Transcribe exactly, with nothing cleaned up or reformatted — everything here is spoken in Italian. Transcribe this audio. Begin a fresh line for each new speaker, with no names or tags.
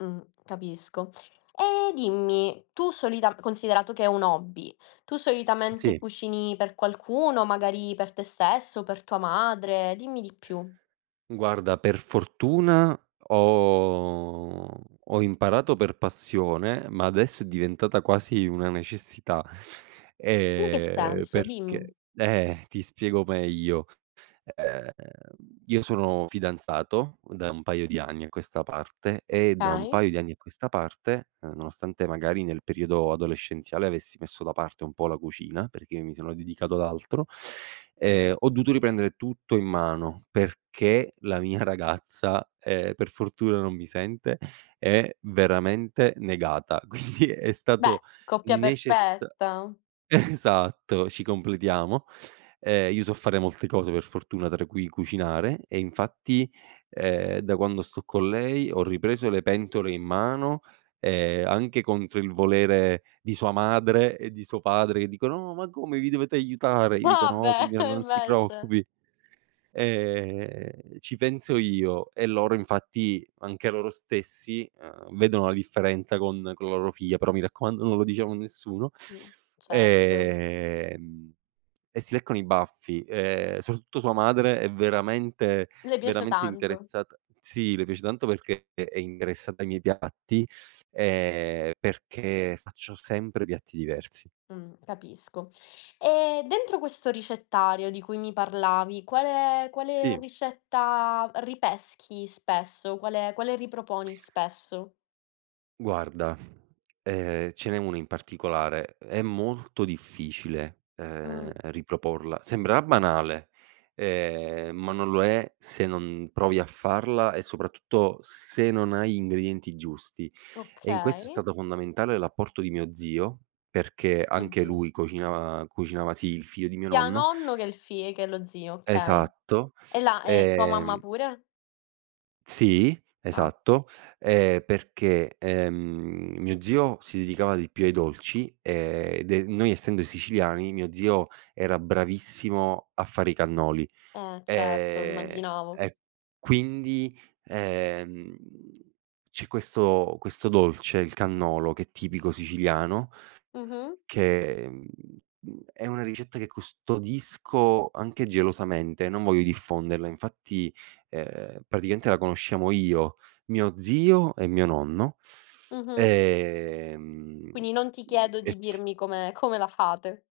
Mh, capisco. E dimmi, tu solitam considerato che è un hobby, tu
Mh,
solitamente
sì.
cucini per qualcuno, magari per te stesso, per tua madre? Dimmi di più.
Guarda per fortuna ho ho ho imparato per passione, ma adesso è diventata quasi una necessità.
In che
E
senso? Dimmi.
perché? Eh, ti spiego meglio. Ehm, io sono fidanzato u da un paio di anni a questa parte e da un
Okay.
paio di anni a questa parte, ehm, nonostante magari nel periodo adolescenziale avessi messo da parte un po' la cucina, perché mi sono dedicato ad altro, ehm, ho dovuto riprendere tutto in mano, perché la mia ragazza, ehm, per fortuna non mi sente, è veramente negata, quindi è
Beh,
stato
coppia
necessa
perfetta.
esatto, ci completiamo. Ehm, io so fare molte cose per fortuna, tra cui cucinare e, infatti, ehm, da quando sto con lei ho ripreso le pentole in mano e anche, contro il volere di sua madre e di suo padre, che dicono: "No ma come vi dovete aiutare." Gli dico:
Ah
"No
beh
signora
e
non si
invece
preoccupi, ehm, ci penso io." E loro infatti anche loro stessi, uhm, vedono la differenza con con la loro figlia, però mi raccomando non lo diciamo a nessuno,
Mh, certo.
ehm, e si leccano i baffi, ehm, soprattutto sua madre è veramente,
Le piace
veramente
tanto.
interessata sì le piace tanto perché è interessata ai miei piatti, ehm, perché faccio sempre piatti diversi.
Mh, capisco. E dentro questo ricettario, di cui mi parlavi, quale quale
Sì.
ricetta ripeschi spesso? Quale quale riproponi spesso?
Guarda, ehm, ce n'è una in particolare, è molto difficile, ehm,
Mh.
riproporla. Sembrerà banale, ehm, ma non lo è se non provi a farla e, soprattutto, se non hai ingredienti giusti e, in questo, è
Okay.
stato fondamentale l'apporto di mio zio, perché
Oh,
anche
zio.
lui cocina cucinava sì il figlio di mio
Sia
nonno.
nonno che il fi ehm, che lo zio, okay.
Esatto,
E la e sua mamma
ehm
pure?
Sì,
Ah.
esatto, ehm, perché, ehm, mio zio si dedicava di più ai dolci e de noi essendo siciliani, mio zio era bravissimo a fare i cannoli.
Eh certo,
Ehm,
immaginavo.
e quindi, ehm, c'è questo questo dolce, il cannolo, che è tipico siciliano,
Mh-mh.
che, mhmm, mhmm, è una ricetta che custodisco anche gelosamente, non voglio diffonderla; infatti, ehm, praticamente la conosciamo io, mio zio e mio nonno.
Mh-mh.
Ehm
Quindi non ti chiedo
e
di
t
dirmi come come la fate.